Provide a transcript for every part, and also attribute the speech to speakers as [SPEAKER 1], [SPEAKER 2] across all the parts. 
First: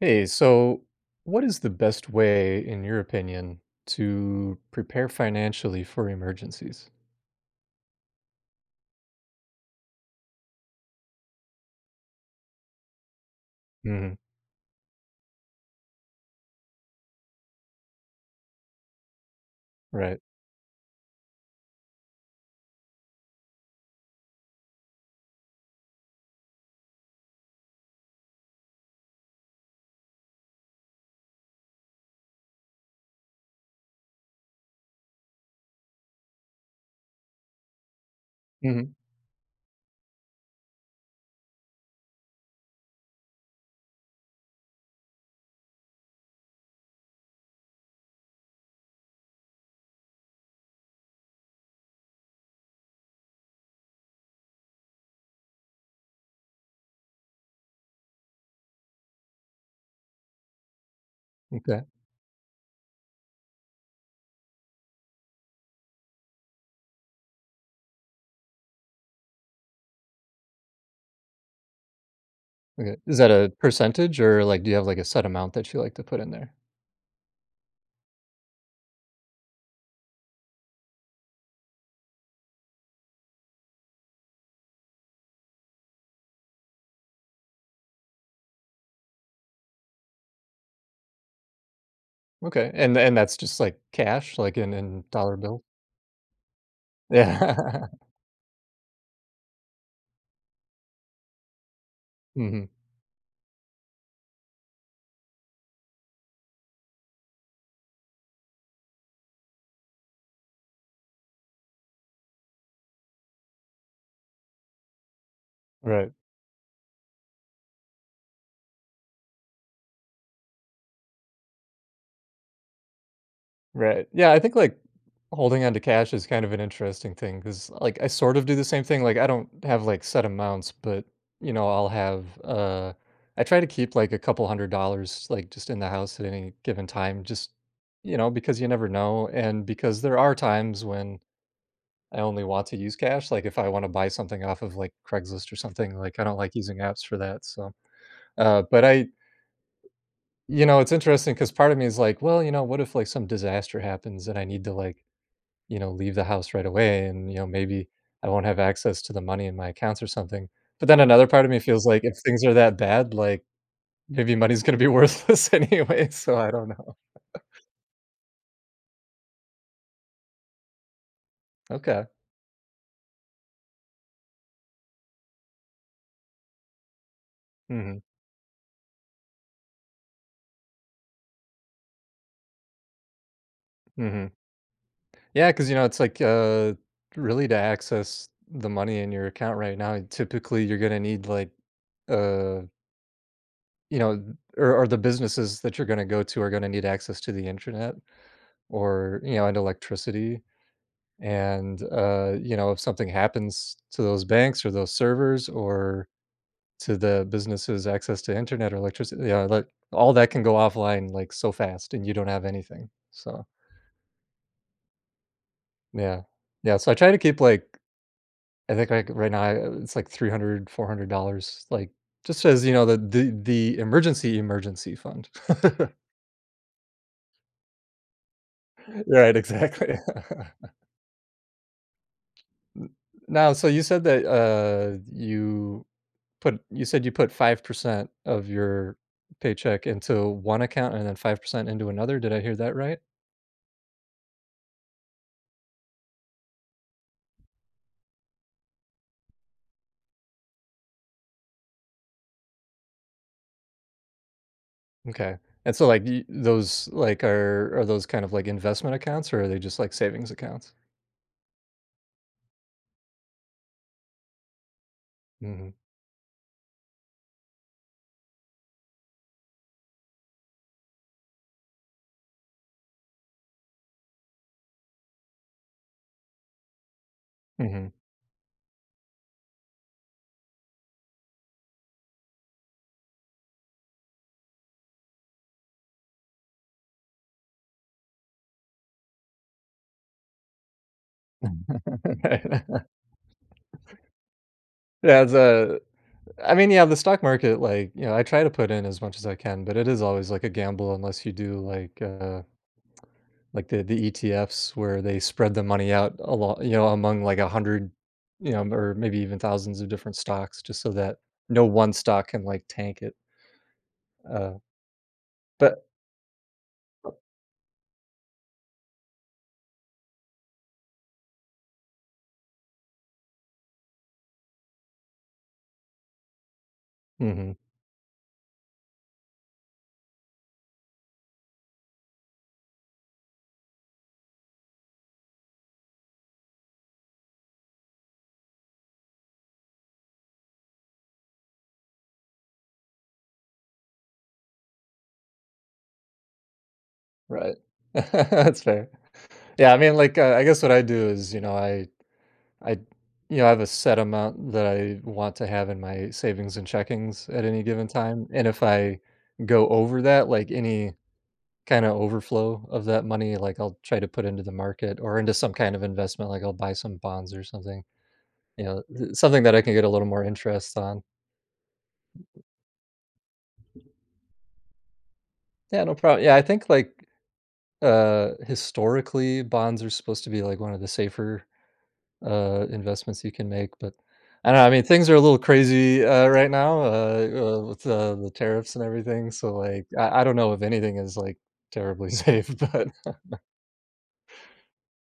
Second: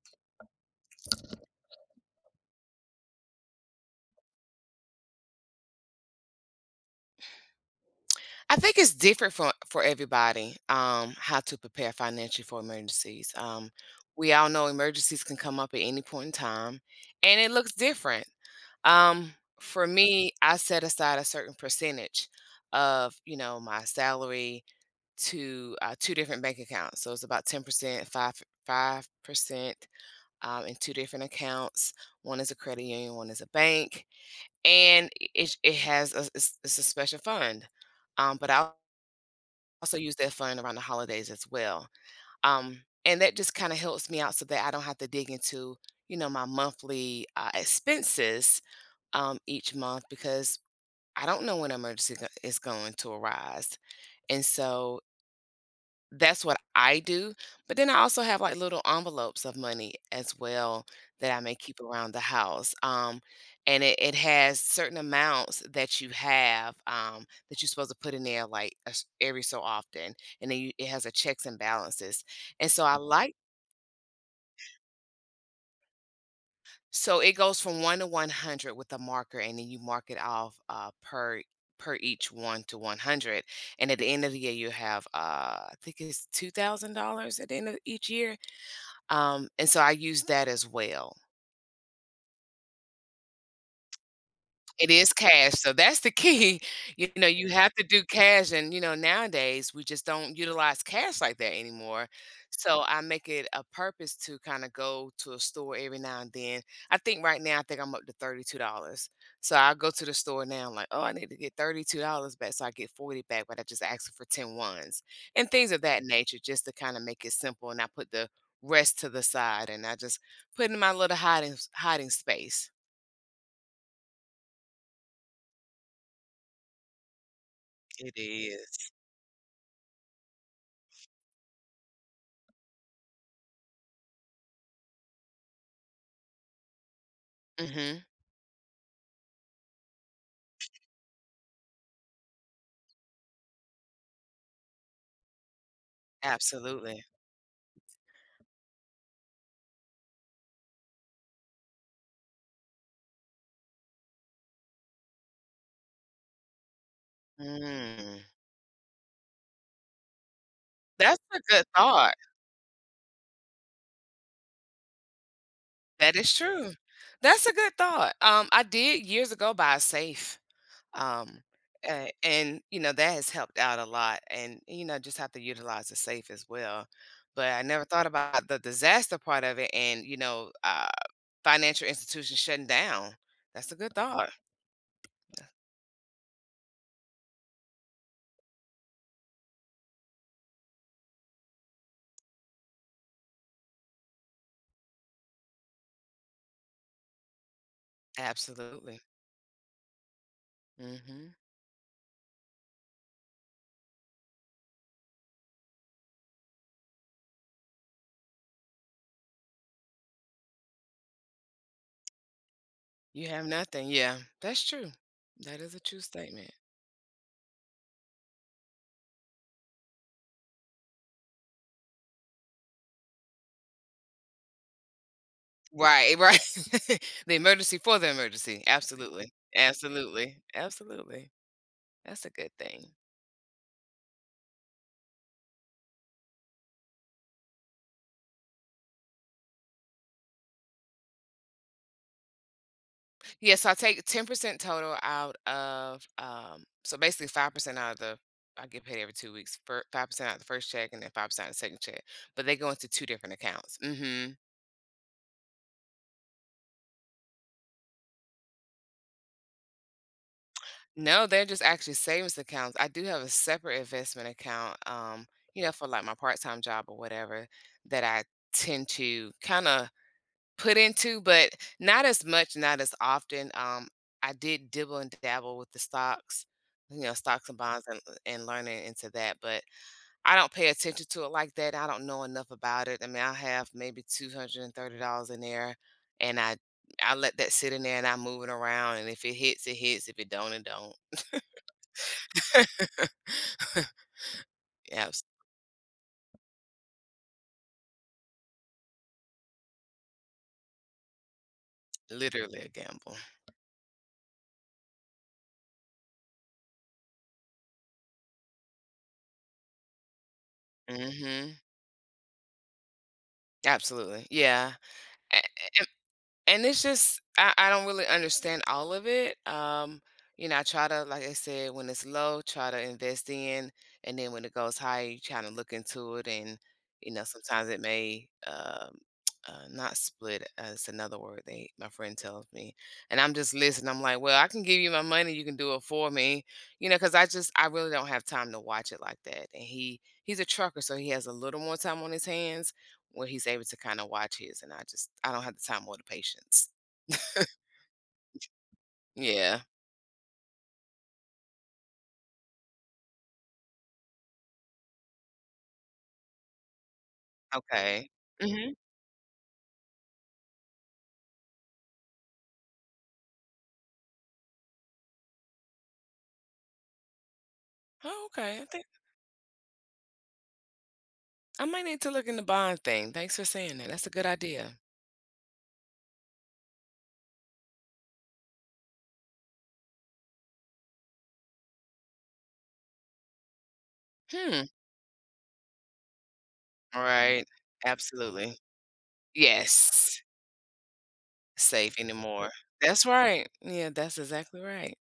[SPEAKER 1] Hey, so what is the best way, in your opinion, to prepare financially for emergencies?
[SPEAKER 2] I think it's different for everybody, how to prepare financially for emergencies.
[SPEAKER 1] Hmm.
[SPEAKER 2] We all know emergencies can come up at any point in time, and it looks different. Um, for
[SPEAKER 1] Right.
[SPEAKER 2] me, I set aside a certain percentage of my salary to two different bank accounts. So it's about 10%, five percent in two different accounts. One is a credit union, one is a bank, and it has it's a special fund. But I
[SPEAKER 1] Hmm.
[SPEAKER 2] also use that fund around the holidays as well. And that just kind of helps me out so that I don't have to dig into my monthly expenses each month because I don't know when an emergency is going to arise. And so that's what I do, but then I also have, like, little envelopes of money as well that I may keep
[SPEAKER 1] Okay.
[SPEAKER 2] around the house, and it has certain amounts that you have, that you're supposed to put in there, like, as every so often, and then you it has a checks and balances, and so
[SPEAKER 1] Okay.
[SPEAKER 2] I
[SPEAKER 1] Is that
[SPEAKER 2] like
[SPEAKER 1] a percentage, or like do you have like a set amount that you like to put in there?
[SPEAKER 2] so it goes from 1 to 100 with a marker, and then you mark it off, per each 1 to 100, and at the end of the year, I think it's $2,000 at the end of each year. And so I use that as well.
[SPEAKER 1] Okay. And that's just like cash, like in,
[SPEAKER 2] It
[SPEAKER 1] in
[SPEAKER 2] is
[SPEAKER 1] dollar
[SPEAKER 2] cash,
[SPEAKER 1] bill.
[SPEAKER 2] so that's the key. You know, you have to
[SPEAKER 1] Yeah.
[SPEAKER 2] do cash, and, nowadays, we just don't utilize cash like that anymore,
[SPEAKER 1] Hmm.
[SPEAKER 2] so I make it a purpose to kinda go to a store every now and then. I think right now, I think I'm up to $32, so I'll go to the store now, like, "Oh, I need to get $32 back," so I get 40 back, but I just ask for 10 ones and things of that
[SPEAKER 1] Right.
[SPEAKER 2] nature just to kinda make it simple, and I put the rest to the side, and I just put it in my little hiding space.
[SPEAKER 1] Right. Yeah, I think, like, holding on to cash is kind of an interesting thing because like, I
[SPEAKER 2] It
[SPEAKER 1] sort of do the same
[SPEAKER 2] is.
[SPEAKER 1] thing, like, I don't have, like, set amounts, but, you know, I'll have, I try to keep, like, a couple $100, like, just in the house at any given time, just,
[SPEAKER 2] Mhm.
[SPEAKER 1] you know, because you never know, and because there are times when I only want to use cash, like, if I wanna buy something off of, like, Craigslist or something, like, I don't like using apps
[SPEAKER 2] Absolutely.
[SPEAKER 1] for that. So, but I, you know, it's interesting because part of me is like, "Well, you know, what if, like, some disaster happens and I need to, like," you know, leave the house right away and, you know, maybe
[SPEAKER 2] Mm.
[SPEAKER 1] I won't have access to the money in my accounts or something. But then
[SPEAKER 2] That's
[SPEAKER 1] another
[SPEAKER 2] a
[SPEAKER 1] part of me
[SPEAKER 2] good
[SPEAKER 1] feels like
[SPEAKER 2] thought.
[SPEAKER 1] if things are that bad, like maybe money's going to be worthless anyway.
[SPEAKER 2] That is
[SPEAKER 1] So I don't
[SPEAKER 2] true.
[SPEAKER 1] know.
[SPEAKER 2] That's a good thought. I did years ago buy a safe. Um,
[SPEAKER 1] Okay.
[SPEAKER 2] and that has helped out a lot. And just have to utilize the safe as well. But I never
[SPEAKER 1] Hmm.
[SPEAKER 2] thought about the disaster part of it and, financial institutions shutting down. That's a good
[SPEAKER 1] Hmm.
[SPEAKER 2] thought.
[SPEAKER 1] Yeah, because you know it's like, really to access the money in your account right now. Typically, you're going to need like, uh, you know, or the businesses that you're going to go to are going to need access to the internet,
[SPEAKER 2] Absolutely.
[SPEAKER 1] or you know, and electricity.
[SPEAKER 2] Hmm.
[SPEAKER 1] And you know, if something happens to those banks or those servers, or to the businesses access to internet or electricity, yeah, like all that can go offline like so fast and you don't have anything,
[SPEAKER 2] You
[SPEAKER 1] so
[SPEAKER 2] have nothing, yeah, that's true. That is a true
[SPEAKER 1] yeah.
[SPEAKER 2] statement.
[SPEAKER 1] Yeah, so I try to keep, like, I think like right now I- it's like 300, $400, like, just as you know, the emergency fund.
[SPEAKER 2] Right, right. The emergency for the emergency, absolutely,
[SPEAKER 1] Right, exactly.
[SPEAKER 2] absolutely, absolutely. That's a good
[SPEAKER 1] N-
[SPEAKER 2] thing.
[SPEAKER 1] Now, so you said that you said you put 5% of your paycheck into one account, and then 5% into another. Did I hear that right?
[SPEAKER 2] Yeah, so I take 10% total out of, so basically 5% out of the I get paid every 2 weeks, fir 5% out of the first check and then 5% out of the second check, but they go into 2 different accounts. Mhm.
[SPEAKER 1] Okay, and so, like, y those, like, are those kind of, like, investment accounts, or are they just, like, savings accounts?
[SPEAKER 2] No, they're just actually savings accounts. I do have a separate investment account,
[SPEAKER 1] Mhm.
[SPEAKER 2] for like my part-time job or whatever that I tend to kind of put into, but not as much, not as often. I did dibble and dabble with the stocks, stocks and bonds
[SPEAKER 1] Mhm.
[SPEAKER 2] and, learning into that, but I don't pay attention to it like that. I don't know enough about it. I mean, I have maybe $230 in there and I let that sit in there and I move it around, and if it hits, it hits. If it don't, it don't. Yeah.
[SPEAKER 1] Yeah, it's a I mean, yeah, the stock market, like, you know, I try to put in as much as I can, but it is always, like, a gamble unless you do, like,
[SPEAKER 2] Literally a gamble.
[SPEAKER 1] like the ETFs where they spread the money out a lot, you know, among like 100, you know, or maybe even thousands of different stocks, just so that
[SPEAKER 2] Mhm.
[SPEAKER 1] no one stock can like tank it.
[SPEAKER 2] Absolutely.
[SPEAKER 1] Uh,
[SPEAKER 2] Yeah. A
[SPEAKER 1] but
[SPEAKER 2] And it's just I don't really understand all of it. I try to, like I said, when it's low, try to invest in, and then when it goes high, you kind of look into it, and
[SPEAKER 1] mhm,
[SPEAKER 2] sometimes it may not split. It's another word they my friend tells me, and I'm just listening. I'm like, well, I can give you my money, you can do it for me, because I really don't have time to watch it like that. And he's a trucker, so he has a little more time on his hands where he's able to kinda watch his, and I just I don't have the time or the patience.
[SPEAKER 1] right. That's fair.
[SPEAKER 2] Yeah,
[SPEAKER 1] Yeah, I mean, like, I guess what I do is, you know, I, you know, I have a set amount that I want to have in my savings and checkings at any given
[SPEAKER 2] okay.
[SPEAKER 1] time. And if
[SPEAKER 2] Mhm.
[SPEAKER 1] I go over that, like any kinda overflow of that money, like, I'll try to put into the market or into some kind of investment, like, I'll buy some bonds or something,
[SPEAKER 2] Oh, okay, I
[SPEAKER 1] you know,
[SPEAKER 2] think
[SPEAKER 1] th something that I can get a little more interest on.
[SPEAKER 2] I might need to look in the bond thing. Thanks for saying that. That's a good idea.
[SPEAKER 1] Yeah, no problem. Yeah, I think, like, historically, bonds are supposed to be, like, one of the safer, investments you can make, but I don't
[SPEAKER 2] Hmm.
[SPEAKER 1] know, I mean, things are a little crazy, right now,
[SPEAKER 2] All right.
[SPEAKER 1] with the
[SPEAKER 2] Absolutely.
[SPEAKER 1] tariffs and everything. So, like, I
[SPEAKER 2] Yes,
[SPEAKER 1] I don't know if anything is, like,
[SPEAKER 2] safe
[SPEAKER 1] terribly
[SPEAKER 2] anymore.
[SPEAKER 1] safe, but
[SPEAKER 2] That's right. Yeah, that's exactly right.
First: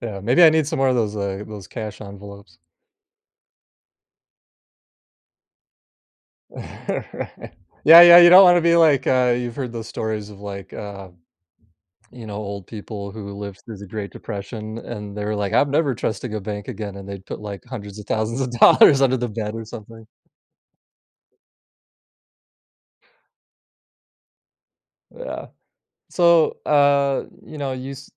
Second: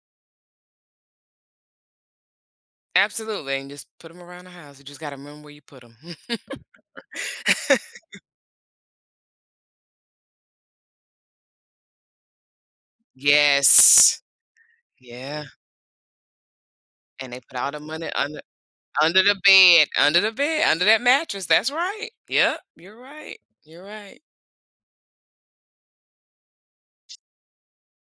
[SPEAKER 1] yeah, maybe I need some more of those cash envelopes.
[SPEAKER 2] Absolutely, and just put them around the house. You just gotta remember where you put them.
[SPEAKER 1] Yeah, yeah, you don't wanna be like, you've heard those stories of, like, you know, old people who lived through the Great
[SPEAKER 2] Yes.
[SPEAKER 1] Depression, and they were
[SPEAKER 2] Yeah,
[SPEAKER 1] like, "I'm never trusting a bank again," and they'd
[SPEAKER 2] and
[SPEAKER 1] put,
[SPEAKER 2] they put
[SPEAKER 1] like,
[SPEAKER 2] all the
[SPEAKER 1] hundreds of
[SPEAKER 2] money
[SPEAKER 1] thousands
[SPEAKER 2] under
[SPEAKER 1] of dollars under
[SPEAKER 2] under
[SPEAKER 1] the
[SPEAKER 2] the
[SPEAKER 1] bed or
[SPEAKER 2] bed,
[SPEAKER 1] something.
[SPEAKER 2] under the bed, under that mattress, that's right. Yep, you're right, you're right.
[SPEAKER 1] Yeah. So, you know,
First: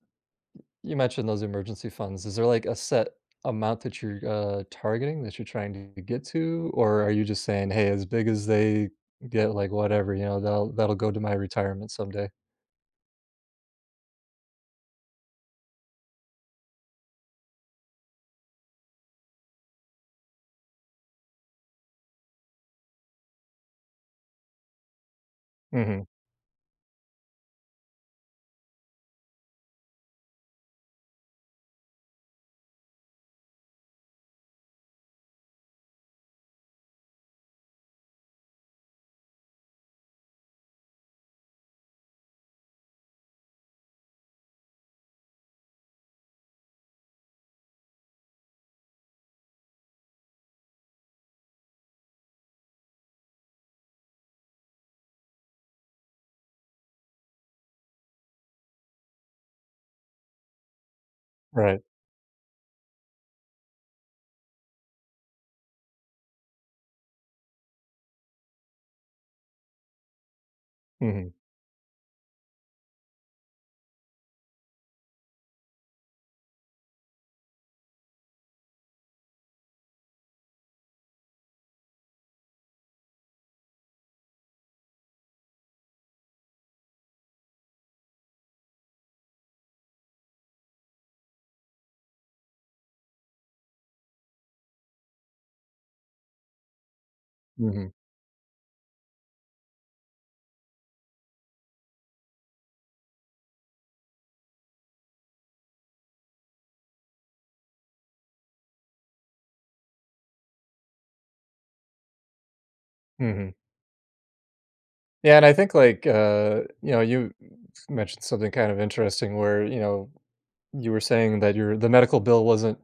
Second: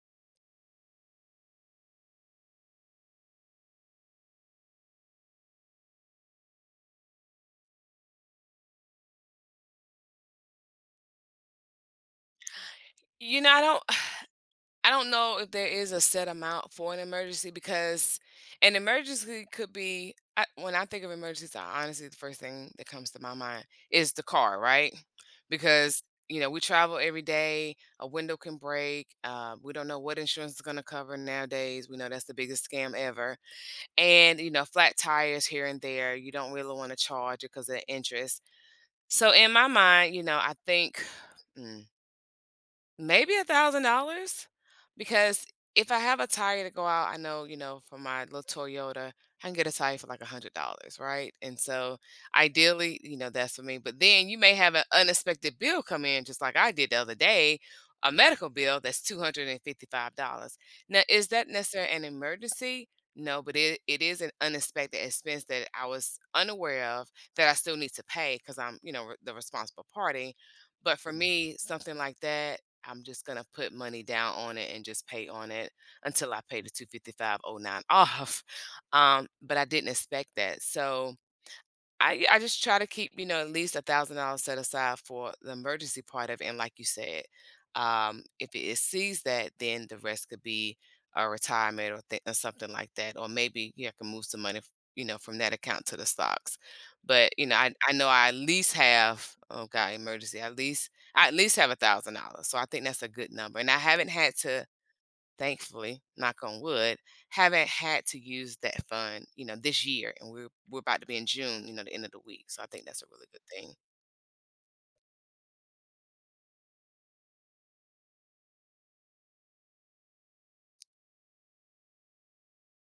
[SPEAKER 1] you mentioned those emergency funds. Is there, like, a set amount that you're, targeting, that you're trying to get to, or are you just saying, "Hey, as big as they get, like, whatever, you know, that'll go to my retirement someday?"
[SPEAKER 2] You know, I don't I don't know if there is a set amount for an emergency because an emergency could be when I think of emergencies, I honestly the first thing that comes to my mind is the car, right? Because
[SPEAKER 1] Mhm.
[SPEAKER 2] we travel every day. A window can break. We don't know what insurance is going to cover nowadays. We know that's the biggest scam ever. And, flat tires here and there. You don't really want to charge it because of the interest. So in my mind, I think, mm, maybe a $1,000, because if I have a tire to go out, I know, for my little Toyota, I can get a tire for like $100, right? And so ideally, that's for me. But then you may have an unexpected bill come in, just like I did the other day, a medical bill that's $255. Now, is that
[SPEAKER 1] Right.
[SPEAKER 2] necessarily an emergency? No, but it is an unexpected expense that I was unaware of that I still need to pay because I'm, the responsible party. But for
[SPEAKER 1] Mhm.
[SPEAKER 2] me, something like that, I'm just gonna put money down on it and just pay on it until I pay the 255.09 off. But I didn't expect that. So I just try to keep, at least $1,000 set aside for the emergency part of it. And like you said, if it exceeds that, then the rest could be a retirement or, or something like that. Or maybe I can move some money, from that account to the stocks. But I,
[SPEAKER 1] Mhm.
[SPEAKER 2] I know I at least have, oh god, emergency. At least have $1,000. So I think that's a good number. And I haven't had to, thankfully, knock on wood, haven't had to use that fund, this year. And we're about to be in June, the end of the week. So I think that's a really good
[SPEAKER 1] Mhm.
[SPEAKER 2] thing.
[SPEAKER 1] Yeah, and I think like, you know, you mentioned something kind of interesting where, you know, you were saying that your the medical bill wasn't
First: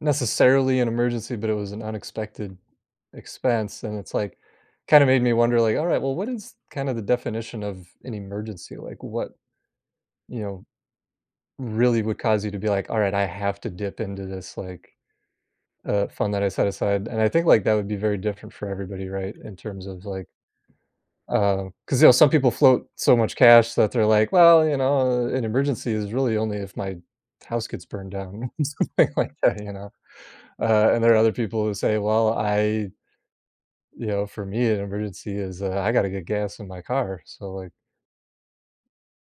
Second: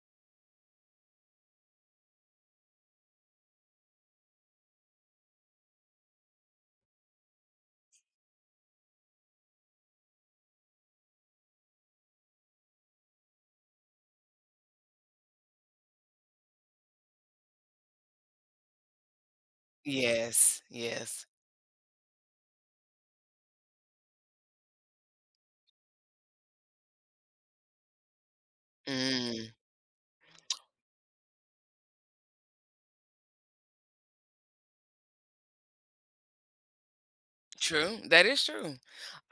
[SPEAKER 1] necessarily an emergency, but it was an unexpected expense, and it's like kind of made me wonder like, all right, well, what is kind of the definition of an emergency? Like what, you know, really would cause you to be like, all right, I have to dip into this, like, fund that I set aside. And I think like that would be very different for everybody, right? In terms of like.
[SPEAKER 2] Yes, yes.
[SPEAKER 1] Because you know, some people float so much cash that they're like, "Well, you know, an emergency is really only if my house gets burned down," something like
[SPEAKER 2] Mm.
[SPEAKER 1] that, you know? And there are other people who say, "Well, I," you know, for me, an emergency is, I gotta get gas in my car, so, like.
[SPEAKER 2] True. That is true.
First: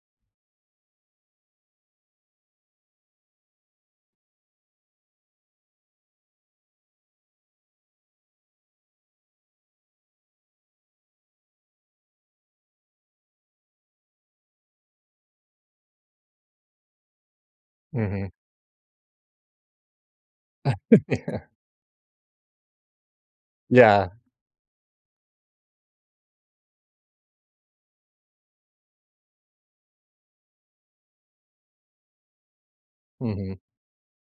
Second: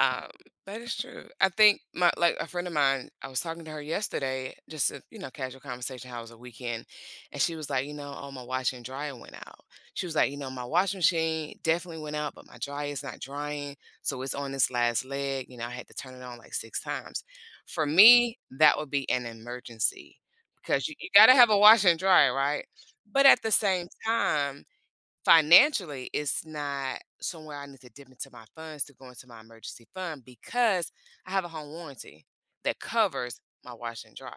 [SPEAKER 2] Um, that is true. I think my like a friend of mine, I was talking to her yesterday, just a, casual conversation, how was the weekend, and she was like, oh my washer and dryer went out. She was like, my washing machine definitely went out, but my dryer is not drying, so it's on this last leg. I had to turn it on like six times. For
[SPEAKER 1] Mhm.
[SPEAKER 2] me, that would be an emergency because you, you got to
[SPEAKER 1] Yeah.
[SPEAKER 2] have a washer and dryer, right? But at the same
[SPEAKER 1] Yeah.
[SPEAKER 2] time financially it's not somewhere I need to dip into my funds to go into my emergency fund because I have a home warranty that covers
[SPEAKER 1] Mhm.
[SPEAKER 2] my washer and dryer.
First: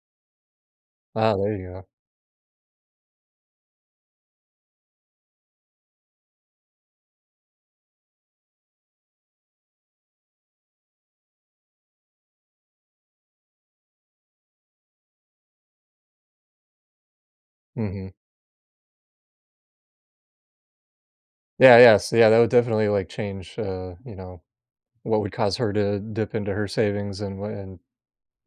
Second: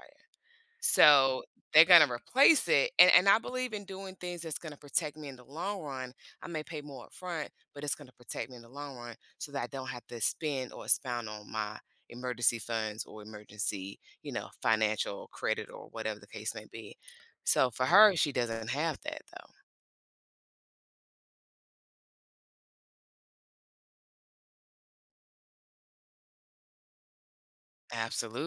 [SPEAKER 1] Ah,
[SPEAKER 2] So
[SPEAKER 1] there you
[SPEAKER 2] they're
[SPEAKER 1] go.
[SPEAKER 2] gonna replace it. And I believe in doing things that's gonna protect me in the long run. I may pay more upfront, but it's gonna protect me in the long run so that I don't have to spend or expound on my emergency funds or emergency, financial credit or whatever the case may be. So for
[SPEAKER 1] Mhm.
[SPEAKER 2] her, she doesn't have that though.
[SPEAKER 1] Yeah, yeah, so, yeah, that would definitely, like, change, you know, what would cause her to dip into her savings and,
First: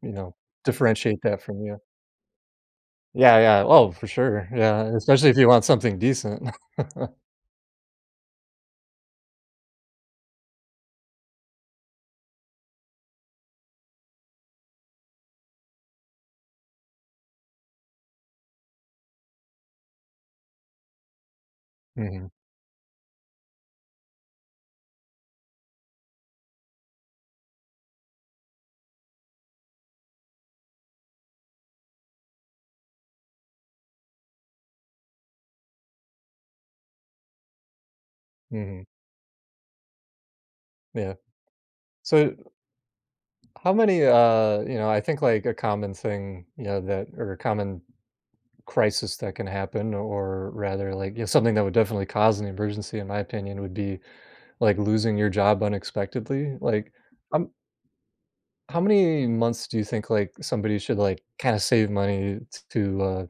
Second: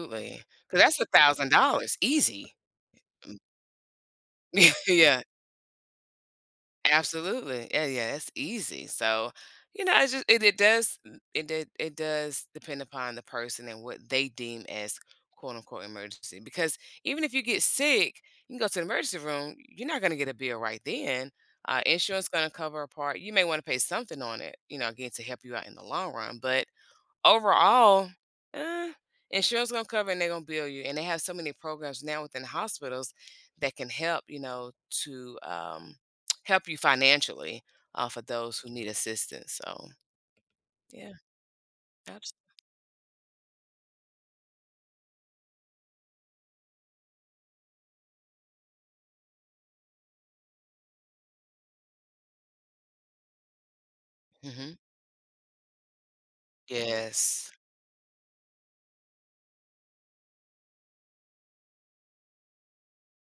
[SPEAKER 1] you know,
[SPEAKER 2] because that's
[SPEAKER 1] differentiate that from you.
[SPEAKER 2] $1,000 easy.
[SPEAKER 1] Yeah,
[SPEAKER 2] Mm.
[SPEAKER 1] yeah. Oh, for sure. Yeah,
[SPEAKER 2] Yeah,
[SPEAKER 1] especially if you want something decent.
[SPEAKER 2] absolutely. Yeah, yeah, that's easy, so, it does depend upon the person and what they deem as, quote, unquote, "emergency," because even if you get sick, you can go to the emergency room, you're not gonna get a bill right then, insurance
[SPEAKER 1] Mhm.
[SPEAKER 2] gonna cover a part, you may wanna pay something on it, again, to help you out in the long run, but overall, eh, insurance gonna cover and they're gonna bill you. And they have so many programs now within hospitals that can help, to help you financially for those who
[SPEAKER 1] Mhm.
[SPEAKER 2] need assistance. So yeah,
[SPEAKER 1] Yeah. So, how many, you know, I think like a common thing, you know, that or a common crisis that can happen, or rather like, you know, something that would definitely cause an emergency in my opinion would be
[SPEAKER 2] absolutely. Hmm.
[SPEAKER 1] like losing your job unexpectedly. Like, um,
[SPEAKER 2] Yes,
[SPEAKER 1] how many months do you think like somebody should like kind of save money to,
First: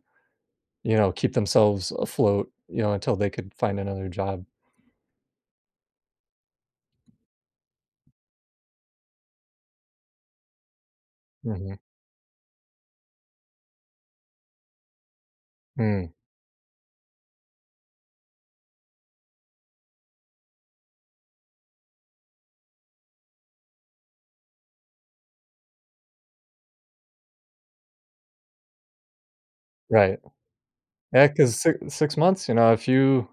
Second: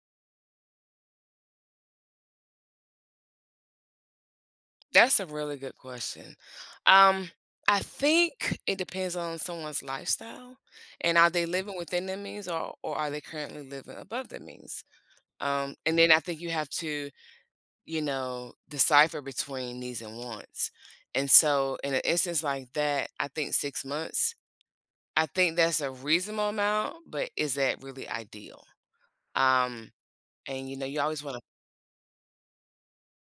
[SPEAKER 1] you know, keep themselves afloat, you know, until they could find another job?
[SPEAKER 2] that's a really good question. Um, I think it depends on someone's lifestyle and are they living
[SPEAKER 1] Mhm.
[SPEAKER 2] within their means, or are they currently living above their means? And then
[SPEAKER 1] Mm.
[SPEAKER 2] I think you have to decipher between needs and wants. And so, in an instance like that, I think 6 months, I think that's a reasonable amount, but is that really ideal? Um,
[SPEAKER 1] Right.
[SPEAKER 2] and you always
[SPEAKER 1] Yeah,
[SPEAKER 2] want to,
[SPEAKER 1] 'cause six months, you know, if you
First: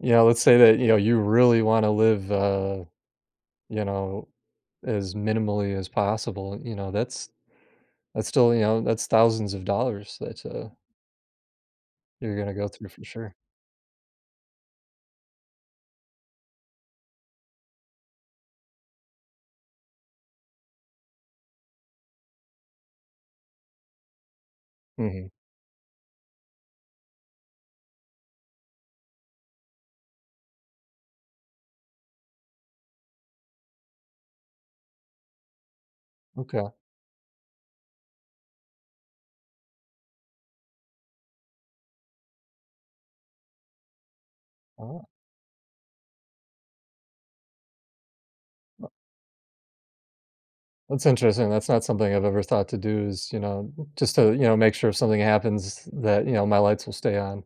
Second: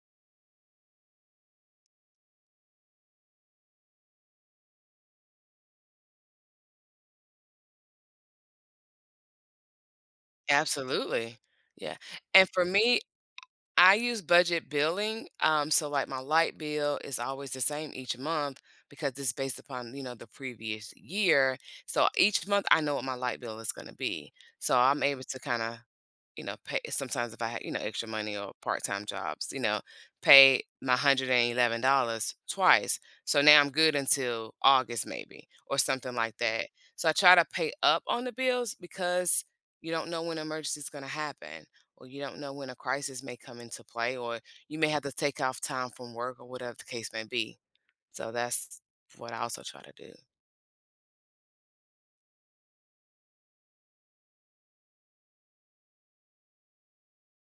[SPEAKER 1] let's say that, you know, you really wanna live, you know, as minimally as possible, you know, that's still, you know, that's thousands of dollars that,
[SPEAKER 2] absolutely. Yeah.
[SPEAKER 1] you're
[SPEAKER 2] And
[SPEAKER 1] gonna
[SPEAKER 2] for
[SPEAKER 1] go through
[SPEAKER 2] me,
[SPEAKER 1] for sure.
[SPEAKER 2] I use budget billing. So like my light bill is always the same each month because it's based upon, the previous year. So each month I know what my light bill is going to be. So I'm able
[SPEAKER 1] Mhm.
[SPEAKER 2] to kind of pay sometimes if I had, extra money or part-time jobs, pay my $111 twice. So now I'm good until August maybe or something like that.
[SPEAKER 1] Okay.
[SPEAKER 2] So I try to pay up on the bills because you don't know when an emergency is going to happen or you don't know when a crisis may come into play or you may have
[SPEAKER 1] Oh,
[SPEAKER 2] to take off time from work or whatever the case may be. So that's what I also try to do.
[SPEAKER 1] that's interesting. That's not something I've ever thought to do, is, you know, just to, you know, make sure if something happens that, you know, my lights will stay on,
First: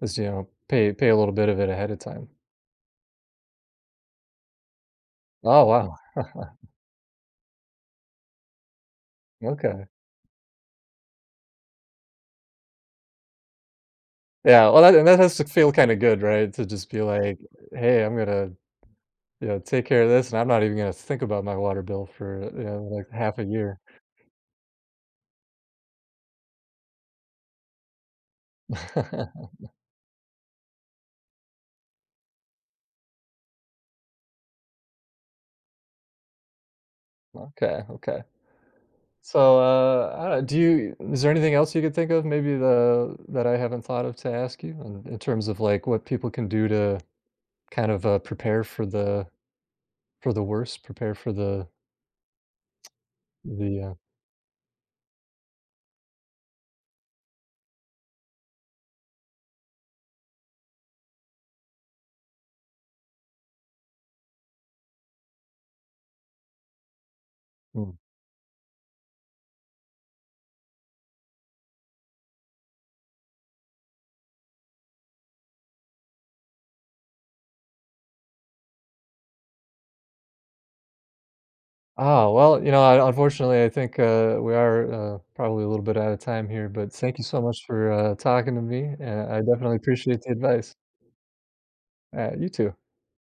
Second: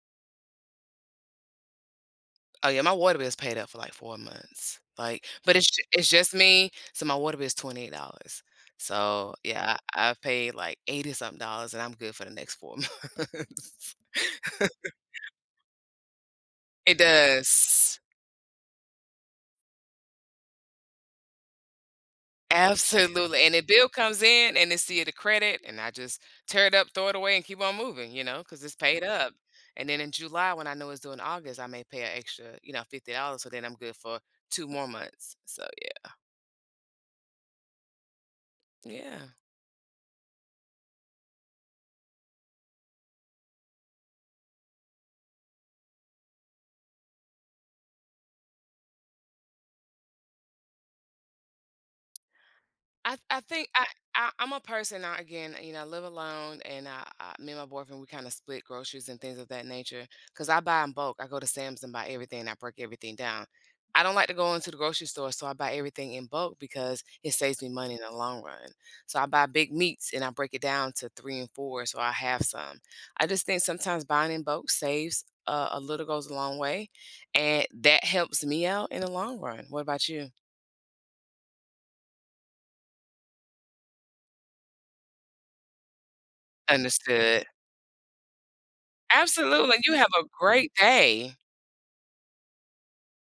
[SPEAKER 1] is, you know, pay a little bit of it ahead of time.
[SPEAKER 2] Oh, yeah, my water bill is paid up for, like, 4 months, like but
[SPEAKER 1] Oh, wow.
[SPEAKER 2] it's just me, so my water bill is $28. So, yeah,
[SPEAKER 1] Okay.
[SPEAKER 2] I've paid, like, 80 something dollars, and I'm good for the next 4 months.
[SPEAKER 1] Yeah, well, that and that has to feel kinda good, right? To just
[SPEAKER 2] It
[SPEAKER 1] be like,
[SPEAKER 2] does.
[SPEAKER 1] "Hey, I'm gonna, you know, take care of this, and I'm not even gonna think about my water bill for, you know, like, half
[SPEAKER 2] Absolutely,
[SPEAKER 1] a
[SPEAKER 2] and the
[SPEAKER 1] year."
[SPEAKER 2] bill comes in, and it's see the credit, and I just tear it up, throw it away, and keep on moving, because it's paid up, and then in July, when I know it's due in August, I may pay an extra, $50, so then I'm good for 2 more months. So, yeah.
[SPEAKER 1] Okay. Okay.
[SPEAKER 2] Yeah.
[SPEAKER 1] So, I don't do you is there anything else you could think of, maybe the that I haven't thought of to ask you in terms of, like, what people can do to kind of, prepare for the worst, prepare for the
[SPEAKER 2] I think
[SPEAKER 1] the, uh
[SPEAKER 2] I I'm a person now again, I live alone and I me and my boyfriend we kind of split groceries and things of that nature cuz I buy in bulk. I go to Sam's and buy everything and I break everything down. I don't like to go into the grocery store, so I buy everything in bulk because it saves me money
[SPEAKER 1] mm.
[SPEAKER 2] in the long run. So I buy big meats and I break it down to 3 and 4 so I have some. I just think sometimes buying in bulk saves a little goes a long way, and that helps me out in the long run. What about you?
[SPEAKER 1] Ah, well, you know, I unfortunately, I think, we are, probably a little bit out of time here, but thank you so
[SPEAKER 2] Understood.
[SPEAKER 1] much for, talking to me, and I definitely
[SPEAKER 2] Absolutely, you have
[SPEAKER 1] appreciate
[SPEAKER 2] a
[SPEAKER 1] the
[SPEAKER 2] great
[SPEAKER 1] advice.
[SPEAKER 2] day.
[SPEAKER 1] You too.